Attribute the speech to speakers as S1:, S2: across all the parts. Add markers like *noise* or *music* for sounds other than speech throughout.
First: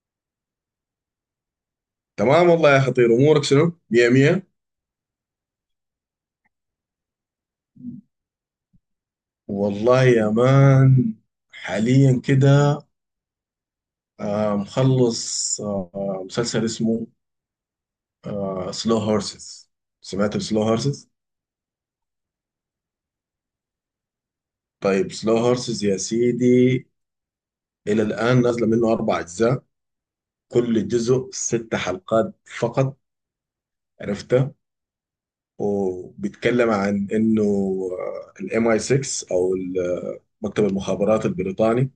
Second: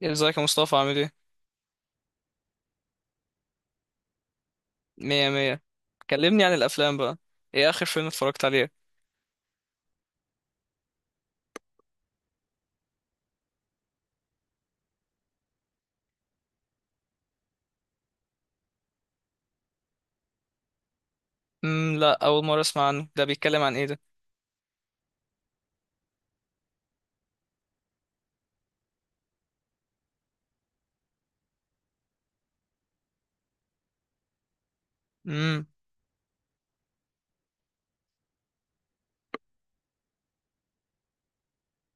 S1: يعني ازيك يا مصطفى عامل ايه؟
S2: تمام والله يا خطير، امورك شنو؟ مية مية.
S1: مية مية. كلمني عن الأفلام بقى. ايه آخر فيلم اتفرجت عليه؟
S2: والله يا مان، حاليا كده مخلص. مسلسل اسمه سلو هورسز. سمعت سلو هورسز؟
S1: لا، أول مرة أسمع عنه. ده بيتكلم عن ايه ده؟
S2: طيب، سلو هورسز يا سيدي، الى الان نازله منه 4 اجزاء، كل جزء 6 حلقات فقط. عرفته؟
S1: امم.
S2: وبيتكلم عن انه الام اي 6، او مكتب المخابرات البريطاني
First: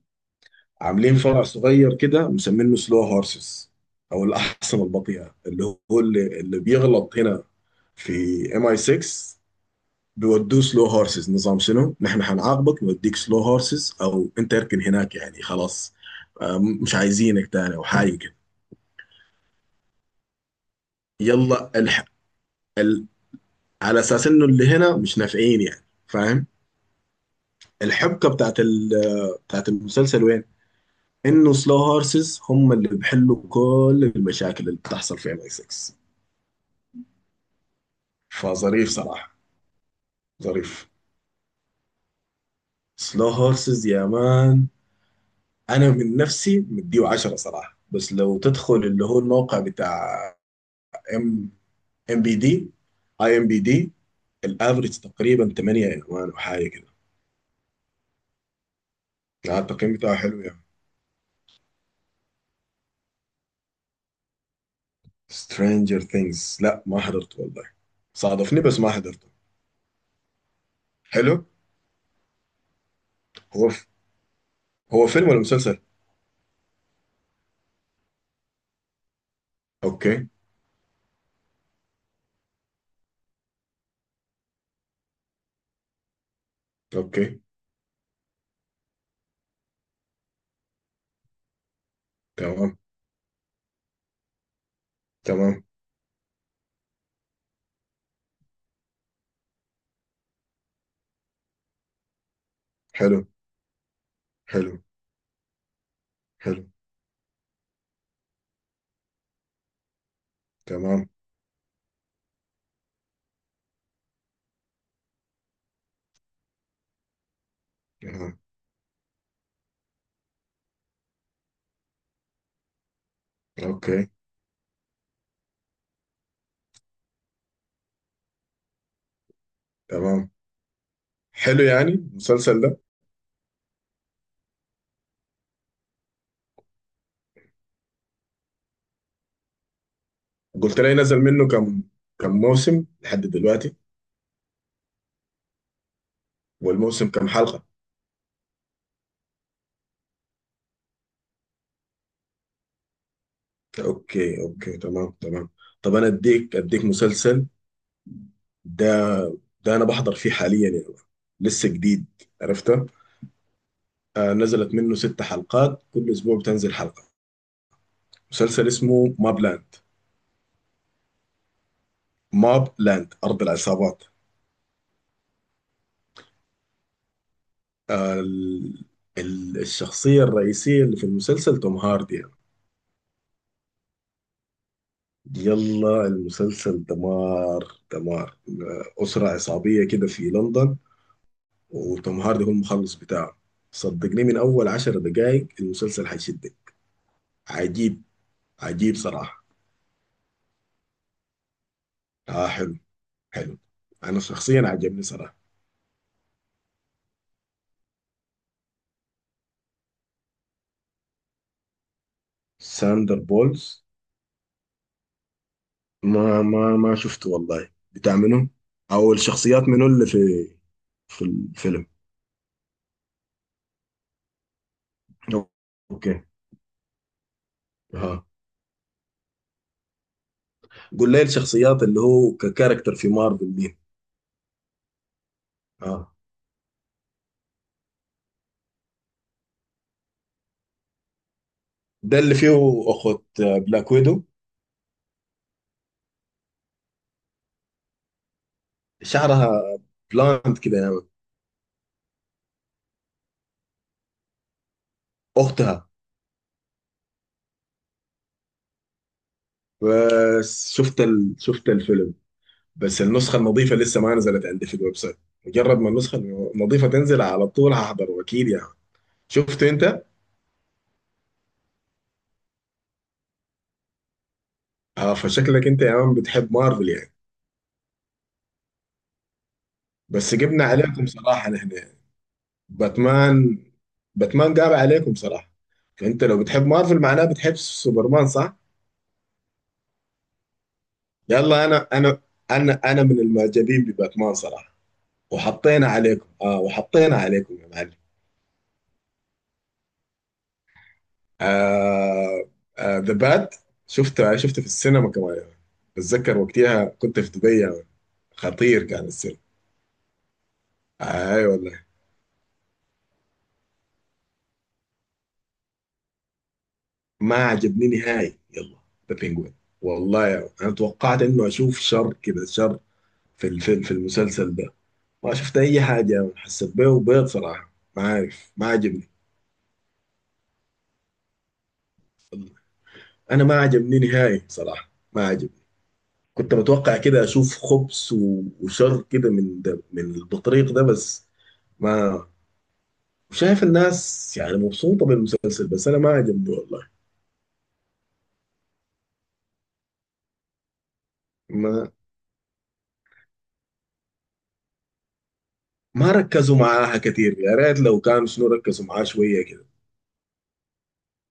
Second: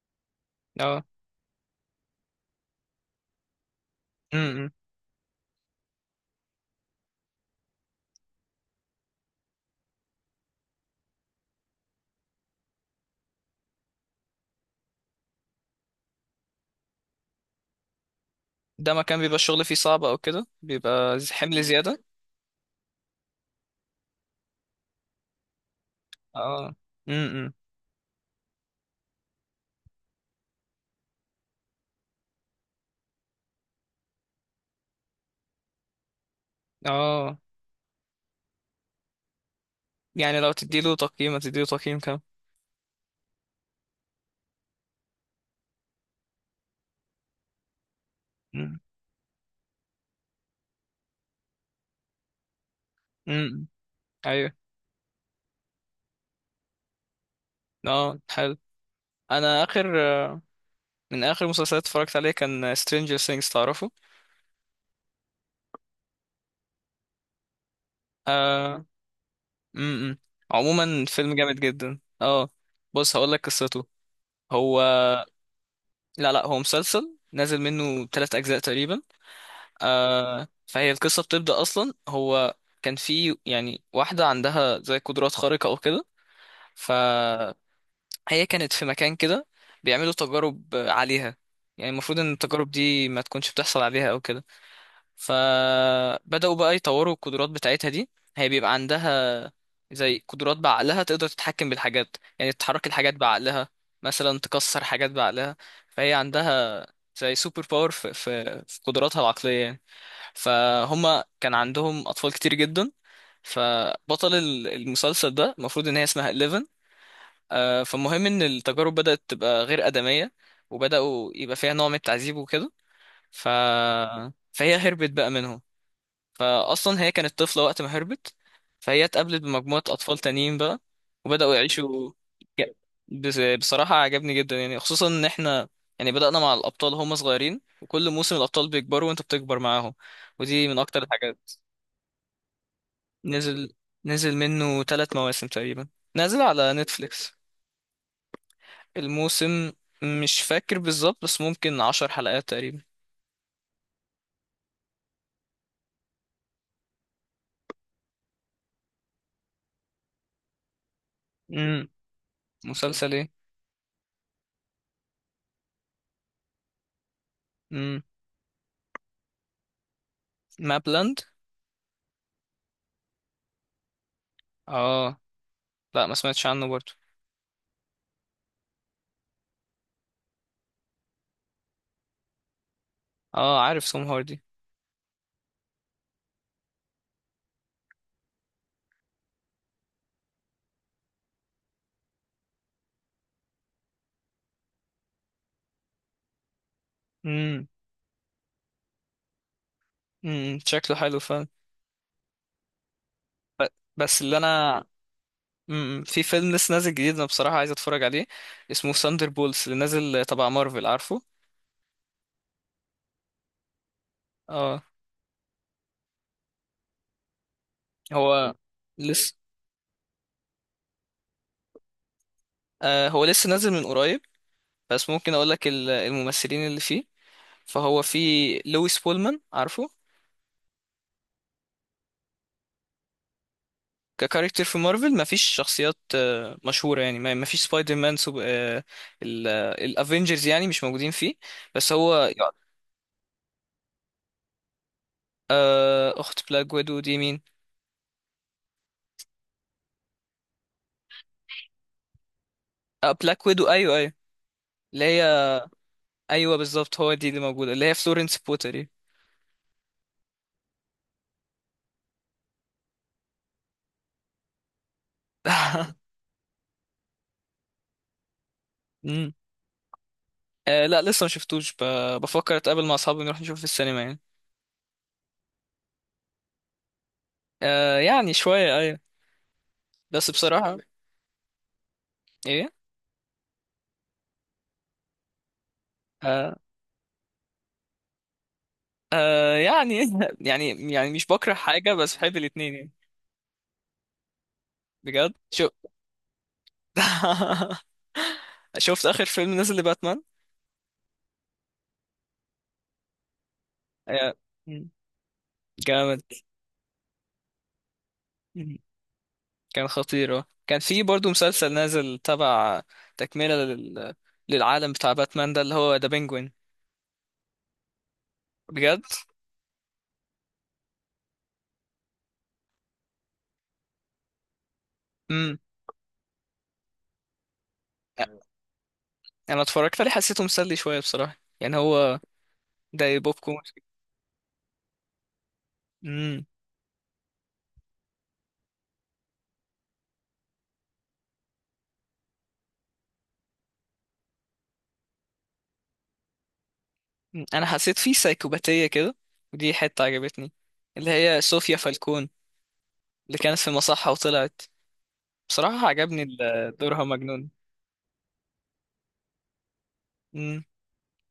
S1: اه.
S2: عاملين فرع صغير كده مسمينه سلو هورسز، او
S1: امم.
S2: الاحصنه البطيئه اللي هو اللي بيغلط هنا في ام اي 6. بيودوه سلو هورسز. نظام شنو؟ نحن هنعاقبك، نوديك سلو هورسز، او انت اركن هناك يعني خلاص. مش عايزينك تاني او حاجه كده.
S1: ده مكان بيبقى الشغل فيه صعب أو كده بيبقى حمل
S2: يلا
S1: زيادة.
S2: ال... على اساس انه اللي هنا مش نافعين يعني، فاهم؟
S1: اه. امم.
S2: الحبكه بتاعت المسلسل وين؟ انه سلو هورسز هم اللي بيحلوا كل المشاكل اللي بتحصل في ام اي 6.
S1: اه.
S2: فظريف صراحة،
S1: يعني لو
S2: ظريف.
S1: تديله تقييم هتديله تقييم كام؟
S2: سلو هورسز يا مان، أنا من نفسي مديه 10 صراحة. بس لو تدخل اللي هو الموقع بتاع ام ام بي دي اي ام بي
S1: امم.
S2: دي،
S1: أيوه.
S2: الافريج تقريبا 8 يا مان وحاجة كده.
S1: اه، حلو.
S2: لا،
S1: أنا
S2: التقييم
S1: آخر
S2: بتاعه حلو
S1: آه،
S2: يا مان.
S1: من آخر مسلسلات اتفرجت عليه كان Stranger Things، تعرفه؟
S2: سترينجر ثينجز لا، ما حضرته والله. صادفني بس
S1: آه.
S2: ما حضرته.
S1: امم. عموما فيلم
S2: حلو.
S1: جامد جدا، اه. بص هقول لك
S2: هو
S1: قصته.
S2: ف...
S1: هو
S2: هو فيلم ولا مسلسل؟
S1: لا لا، هو مسلسل نازل منه ثلاث أجزاء تقريبا.
S2: اوكي،
S1: آه، فهي القصة بتبدأ أصلا. هو كان في يعني واحدة عندها زي قدرات خارقة أو كده.
S2: اوكي.
S1: فهي كانت في مكان كده بيعملوا تجارب عليها، يعني المفروض إن التجارب
S2: تمام،
S1: دي ما تكونش بتحصل عليها أو كده.
S2: تمام.
S1: فبدأوا بقى يطوروا القدرات بتاعتها دي. هي بيبقى عندها زي قدرات بعقلها، تقدر تتحكم بالحاجات، يعني تحرك الحاجات
S2: حلو.
S1: بعقلها، مثلا
S2: حلو.
S1: تكسر حاجات بعقلها. فهي
S2: حلو.
S1: عندها زي سوبر باور في قدراتها العقلية يعني.
S2: تمام،
S1: فهم كان عندهم أطفال كتير جدا. فبطل المسلسل ده المفروض إن هي اسمها 11. فالمهم
S2: تمام.
S1: إن التجارب بدأت تبقى غير آدمية، وبدأوا يبقى فيها نوع من التعذيب وكده. ف...
S2: اوكي،
S1: فهي هربت بقى منهم. فاصلا هي كانت طفله وقت ما هربت. فهي اتقابلت بمجموعه اطفال
S2: تمام.
S1: تانيين بقى وبداوا
S2: حلو يعني
S1: يعيشوا.
S2: المسلسل
S1: ج-
S2: ده.
S1: بصراحه عجبني جدا، يعني خصوصا ان احنا يعني بدانا مع الابطال هم صغيرين، وكل موسم الابطال بيكبروا وانت بتكبر معاهم، ودي من
S2: قلت لي
S1: اكتر
S2: نزل منه
S1: الحاجات.
S2: كم، كم موسم لحد
S1: نزل
S2: دلوقتي؟
S1: نزل منه ثلاث مواسم تقريبا، نازل على
S2: والموسم كم
S1: نتفليكس.
S2: حلقة؟
S1: الموسم مش فاكر بالظبط بس ممكن عشر حلقات تقريبا.
S2: اوكي، اوكي. تمام، تمام. طب انا اديك مسلسل، ده ده انا بحضر فيه حاليا يعني. لسه
S1: امم.
S2: جديد. عرفته؟
S1: مسلسل ايه.
S2: آه، نزلت منه 6 حلقات، كل اسبوع بتنزل حلقة.
S1: امم.
S2: مسلسل اسمه ماب لاند.
S1: مابلاند.
S2: ماب لاند، ارض العصابات.
S1: اه لا، ما سمعتش عنه برضه.
S2: آه ال- الشخصية الرئيسية اللي في المسلسل توم هاردي يعني.
S1: اه، عارف سوم هاردي.
S2: يلا المسلسل دمار دمار، أسرة عصابية كده في لندن، وتوم هاردي هو المخلص بتاعه. صدقني من أول 10 دقايق المسلسل هيشدك.
S1: امم.
S2: عجيب. عجيب صراحة.
S1: امم، شكله حلو فعلا.
S2: آه، حلو. حلو.
S1: ب-
S2: أنا
S1: بس اللي
S2: شخصيا
S1: انا
S2: عجبني صراحة.
S1: امم، في فيلم لسه نازل جديد، انا بصراحة عايز اتفرج عليه، اسمه ساندر بولز اللي نازل تبع مارفل، عارفه.
S2: ساندر بولز.
S1: اه.
S2: ما شفته والله، بتاع منو؟
S1: هو
S2: أو
S1: لسه
S2: الشخصيات منو اللي في الفيلم؟
S1: هو لسه نازل من قريب، بس ممكن اقول لك
S2: أوكي.
S1: الممثلين اللي فيه. فهو في
S2: ها،
S1: لويس بولمان، عارفه.
S2: قول لي الشخصيات اللي هو ككاركتر في مارفل مين؟
S1: ككاركتر في مارفل مفيش شخصيات
S2: آه.
S1: مشهورة يعني، مفيش سبايدر مان، سوب... آه، ال- آه، الافينجرز يعني مش موجودين فيه. بس
S2: ده
S1: هو
S2: اللي فيه اخت بلاك ويدو.
S1: آه، اخت بلاك ويدو دي مين؟
S2: شعرها بلاند كده يا مان.
S1: آه، بلاك ويدو ايوه، أيوة. اللي هي
S2: اختها.
S1: ايوه بالظبط، هو دي اللي موجوده، اللي هي فلورنس بوتري.
S2: بس شفت الفيلم، بس النسخه النظيفه لسه ما نزلت عندي في الويب سايت. مجرد ما النسخه
S1: *laughs*
S2: النظيفه تنزل، على طول هحضر اكيد يعني.
S1: امم.
S2: شفت انت؟
S1: آه لا، لسه ما شفتوش. بفكر اتقابل مع اصحابي نروح نشوف في السينما يعني.
S2: اه، فشكلك انت يا مان بتحب مارفل يعني.
S1: آه يعني شويه، ايوه. بس
S2: بس جبنا
S1: بصراحه،
S2: عليكم صراحه نحن يعني.
S1: ايه.
S2: باتمان. باتمان قاب عليكم صراحه. فانت لو
S1: آه
S2: بتحب مارفل معناه بتحب سوبرمان، صح؟
S1: يعني. *laughs* يعني مش بكره
S2: يلا، انا
S1: حاجه، بس
S2: انا
S1: بحب الاتنين
S2: انا
S1: يعني.
S2: انا من المعجبين بباتمان صراحه.
S1: بجد شو.
S2: وحطينا عليكم، اه، وحطينا عليكم يا
S1: *laughs*
S2: معلم.
S1: شفت اخر فيلم نزل لباتمان؟
S2: آه. ذا باد.
S1: آه،
S2: شفته في
S1: مم.
S2: السينما كمان يعني.
S1: جامد.
S2: بتذكر وقتها كنت في دبي يعني.
S1: مم.
S2: خطير كان السينما.
S1: كان خطير. كان في برضو
S2: آه اي آه
S1: مسلسل
S2: والله.
S1: نازل تبع، تكمله للعالم بتاع باتمان ده، اللي هو ذا بينجوين.
S2: ما عجبني نهائي. يلا،
S1: بجد.
S2: ذا بينجوين والله يعني. انا توقعت انه اشوف شر كده، شر في الفيلم، في المسلسل ده. ما
S1: امم.
S2: شفت اي حاجه يعني. حسيت بيه وبيض صراحه. ما عارف. ما عجبني.
S1: انا اتفرجت عليه حسيته مسلي شويه بصراحه، يعني هو ده بوب
S2: انا ما
S1: كورن.
S2: عجبني نهائي صراحه، ما عجبني.
S1: امم.
S2: كنت متوقع كده اشوف خبز وشر كده من ده من البطريق ده. بس ما شايف الناس يعني مبسوطة بالمسلسل بس انا ما عجبني والله.
S1: انا حسيت فيه سايكوباتيه كده، ودي حته عجبتني، اللي هي صوفيا
S2: ما
S1: فالكون، اللي كانت في مصحه وطلعت. بصراحه
S2: ما
S1: عجبني
S2: ركزوا معاها
S1: دورها
S2: كتير،
S1: مجنون.
S2: يا ريت لو كان شنو ركزوا معاه شوية كده.
S1: امم.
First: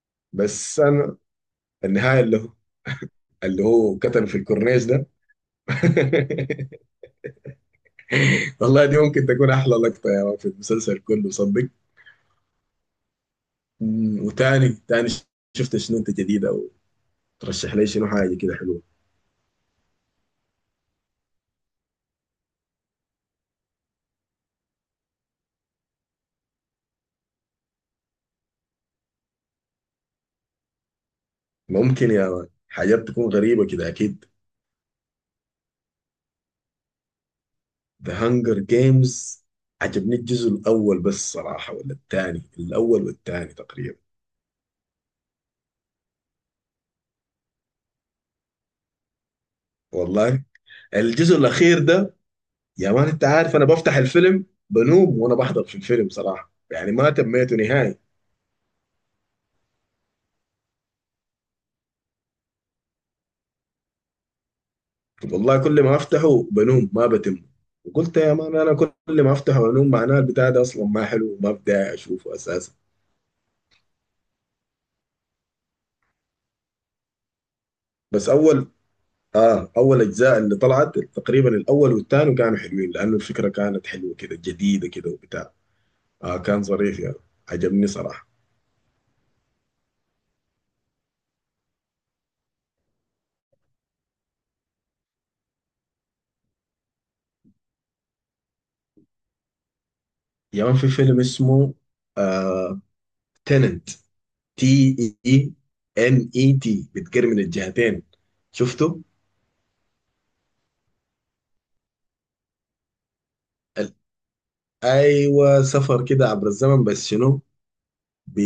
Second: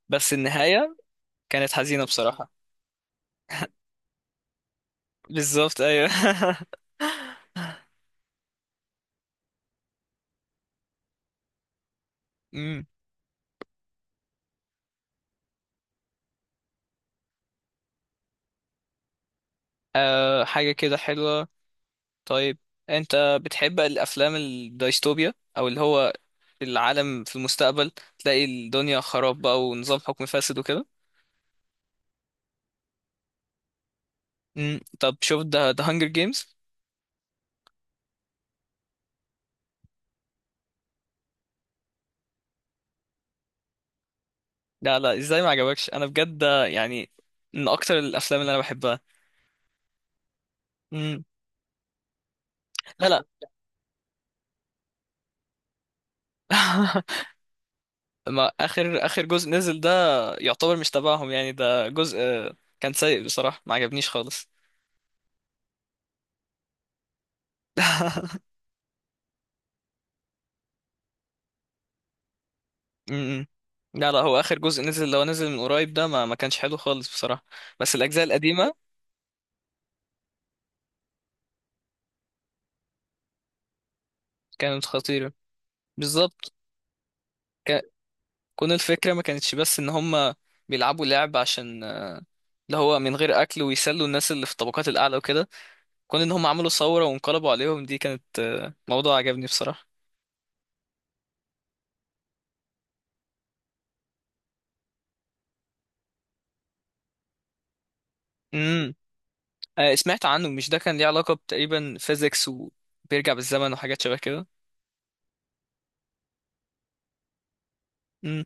S1: بس
S2: بس
S1: النهايه
S2: انا،
S1: كانت حزينه
S2: النهاية اللي هو
S1: بصراحه.
S2: اللي هو كتل في الكورنيش ده.
S1: بالظبط ايوه.
S2: *laughs*
S1: *laughs*
S2: والله دي ممكن تكون احلى لقطة يا مان في المسلسل كله صدق.
S1: امم.
S2: وتاني شفت شنو انت جديدة، وترشح لي شنو حاجة كده حلوة.
S1: أه، حاجه كده حلوه. طيب، انت بتحب الافلام الدايستوبيا او اللي هو العالم في المستقبل، تلاقي الدنيا خراب بقى ونظام حكم فاسد وكده؟
S2: ممكن يا مان، حاجات تكون غريبة كده أكيد.
S1: امم، طب شوف ده هانجر جيمز.
S2: The Hunger Games عجبني الجزء الأول بس صراحة، ولا الثاني. الأول والثاني تقريبا.
S1: لا لا، ازاي ما عجبكش؟ انا بجد ده يعني من اكتر الافلام اللي انا بحبها.
S2: والله
S1: امم.
S2: الجزء الأخير ده يا مان،
S1: لا
S2: أنت
S1: لا.
S2: عارف أنا بفتح الفيلم بنوم وأنا بحضر في الفيلم صراحة يعني، ما
S1: *laughs*
S2: تميته نهائي.
S1: ما اخر جزء نزل ده يعتبر مش تبعهم يعني، ده جزء كان سيء بصراحة، ما عجبنيش خالص.
S2: والله كل ما أفتحه بنوم ما بتم. وقلت يا
S1: *laughs*
S2: مان، أنا كل ما أفتحه بنوم معناه البتاع ده أصلا ما حلو وما بدي أشوفه أساسا.
S1: امم. لا لا، هو اخر جزء نزل لو نزل من قريب ده ما كانش حلو خالص بصراحه، بس الاجزاء
S2: بس أول
S1: القديمه
S2: اه اول اجزاء اللي طلعت تقريبا، الاول والثاني كانوا حلوين، لانه الفكره كانت حلوه كده،
S1: كانت
S2: جديده كده
S1: خطيره.
S2: وبتاع. آه،
S1: بالظبط.
S2: كان ظريف يعني، عجبني
S1: ك...
S2: صراحه.
S1: كون الفكره ما كانتش بس ان هم بيلعبوا لعب عشان اللي هو من غير اكل، ويسلوا الناس اللي في الطبقات الاعلى وكده. كون ان هم عملوا ثوره وانقلبوا عليهم، دي كانت موضوع عجبني بصراحه.
S2: يا مان في فيلم اسمه آه تننت، تي اي ان اي تي، بتجر من الجهتين،
S1: امم.
S2: شفته؟
S1: سمعت عنه، مش ده كان ليه علاقه تقريبا فيزيكس وبيرجع بالزمن
S2: ال-
S1: وحاجات شبه كده؟
S2: ايوه سفر كده عبر الزمن بس شنو، ب
S1: امم.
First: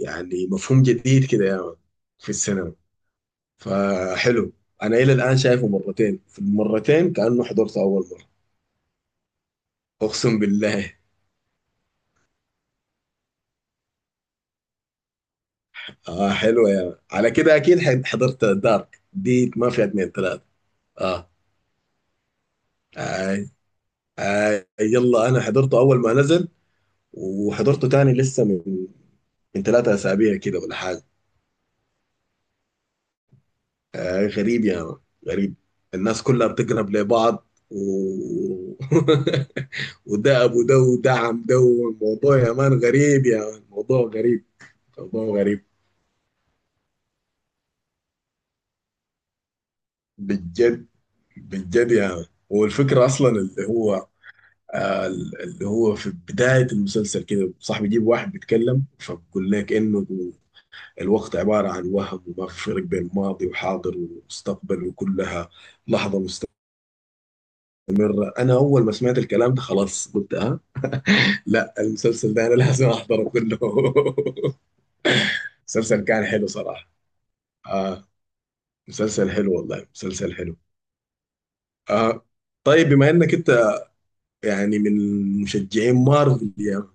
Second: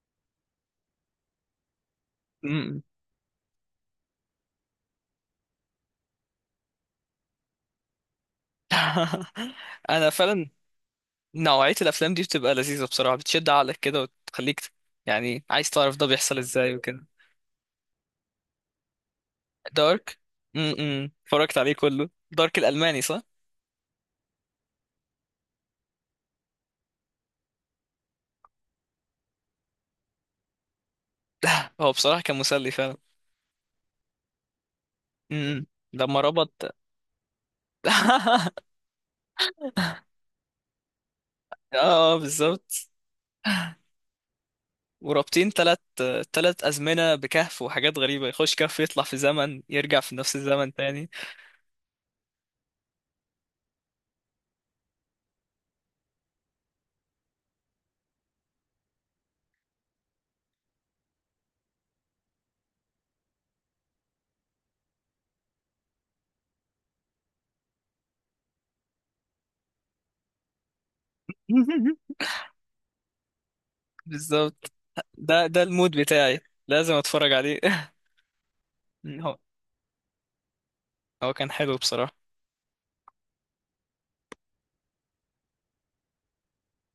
S2: يعني مفهوم جديد كده يا مان في السينما،
S1: امم.
S2: فحلو. انا الى الان شايفه مرتين، في المرتين كانه حضرته اول مره،
S1: *laughs* انا
S2: اقسم
S1: فعلا
S2: بالله.
S1: نوعية الأفلام دي بتبقى لذيذة بصراحة، بتشد عقلك كده وتخليك يعني عايز تعرف ده
S2: اه
S1: بيحصل
S2: حلوه
S1: ازاي
S2: يعني،
S1: وكده.
S2: على كده اكيد حضرت دارك دي، ما فيها اتنين
S1: دارك.
S2: تلاته.
S1: امم،
S2: اه.
S1: اتفرجت عليه كله، دارك الألماني صح؟
S2: آي. آي. يلا انا حضرته اول ما نزل، وحضرته تاني لسه من 3 أسابيع كده ولا حاجة.
S1: هو بصراحة كان مسلي فعلا.
S2: آه، غريب يا مان. غريب.
S1: امم. لما
S2: الناس كلها
S1: ربط.
S2: بتقرب لبعض.
S1: *laughs*
S2: *laughs* وده أبو ده وده عم ده.
S1: اه
S2: الموضوع يا مان
S1: بالظبط.
S2: غريب، يا مان، موضوع غريب، موضوع
S1: ورابطين
S2: غريب.
S1: تلات أزمنة بكهف، وحاجات غريبة، يخش كهف يطلع في زمن يرجع في نفس الزمن
S2: بالجد،
S1: تاني.
S2: بالجد يا مان. والفكرة أصلا اللي هو في بداية المسلسل كده، صاحبي بيجيب واحد بيتكلم فبيقول لك إنه الوقت عبارة عن وهم، وما في فرق بين ماضي وحاضر ومستقبل، وكلها لحظة مستقبل. أنا أول ما سمعت الكلام ده خلاص قلت أه، لا
S1: *laughs*
S2: المسلسل ده أنا لازم أحضره كله. *laughs*
S1: بالظبط، ده المود
S2: مسلسل كان
S1: بتاعي،
S2: حلو صراحة.
S1: لازم اتفرج عليه.
S2: آه،
S1: *laughs*
S2: مسلسل
S1: هو
S2: حلو والله، مسلسل حلو.
S1: هو كان حلو بصراحة.
S2: آه، طيب بما إنك أنت يعني من مشجعين مارفل، يا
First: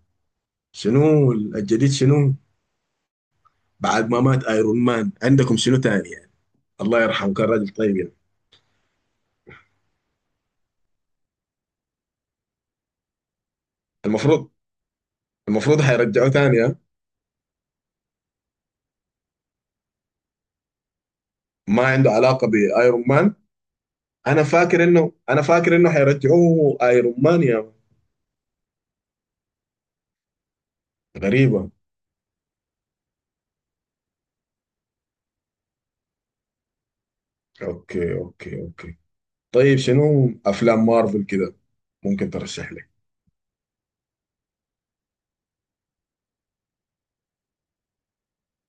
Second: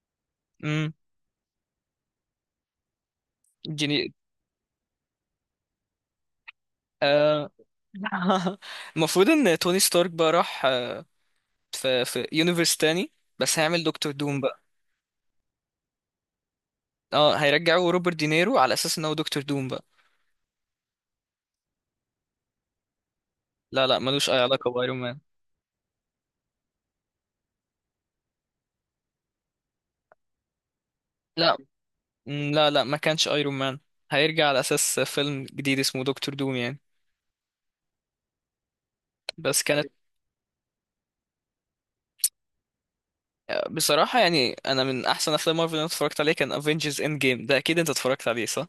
S1: امم.
S2: شنو الجديد شنو؟ بعد
S1: جيني.
S2: ما مات ايرون مان عندكم شنو تاني يعني. الله يرحمه، كان
S1: آه،
S2: راجل طيب يعني.
S1: *laughs* المفروض ان توني ستارك بقى راح، في يونيفرس تاني، بس هيعمل دكتور دوم
S2: المفروض
S1: بقى.
S2: المفروض حيرجعوه تاني، ها؟
S1: اه، هيرجعوا روبرت دينيرو على اساس ان هو دكتور دوم بقى.
S2: ما عنده علاقة بايرون مان؟
S1: لا لا، ملوش اي
S2: انا
S1: علاقة
S2: فاكر
S1: بايرون
S2: انه
S1: مان.
S2: انا فاكر انه حيرجعوه ايرون مان يا مان.
S1: لا.
S2: غريبة.
S1: لا لا، ما كانش ايرون مان، هيرجع على اساس فيلم جديد اسمه دكتور دوم يعني.
S2: اوكي، اوكي، اوكي.
S1: بس
S2: طيب
S1: كانت
S2: شنو افلام مارفل كده ممكن ترشح لي؟
S1: آه، بصراحة يعني انا من احسن افلام مارفل اللي أنا اتفرجت عليه كان افنجرز اند جيم، ده اكيد انت اتفرجت عليه صح.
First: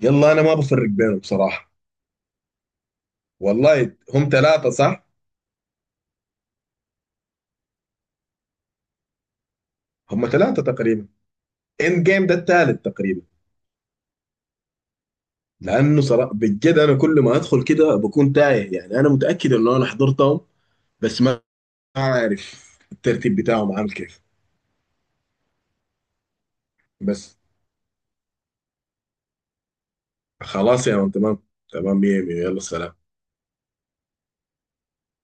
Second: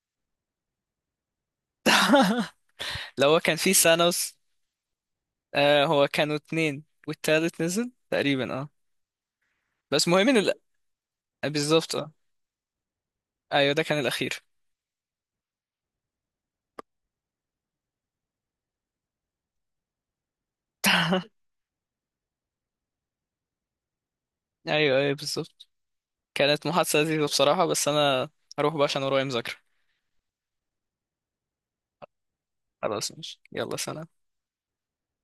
S2: يلا انا ما بفرق بينهم بصراحة
S1: *laughs* لو هو كان فيه
S2: والله. هم
S1: سانوس.
S2: 3، صح؟
S1: آه، هو كانوا اتنين والتالت نزل تقريبا، اه. بس مهم
S2: هم
S1: ان
S2: 3 تقريبا،
S1: بالظبط
S2: اند
S1: آه.
S2: جيم ده الثالث تقريبا.
S1: ايوه ده كان الاخير.
S2: لانه صراحة بجد انا كل ما ادخل كده بكون تايه يعني، انا متاكد انه انا حضرتهم، بس ما
S1: *laughs*
S2: ما عارف الترتيب بتاعهم عامل كيف
S1: ايوه ايوه بالظبط. كانت محادثه لذيذه
S2: بس.
S1: بصراحه، بس انا هروح بقى عشان ورايا مذاكره.
S2: خلاص يا مان، تمام، تمام. 100 100 يلا سلام.
S1: خلاص ماشي، يلا سلام.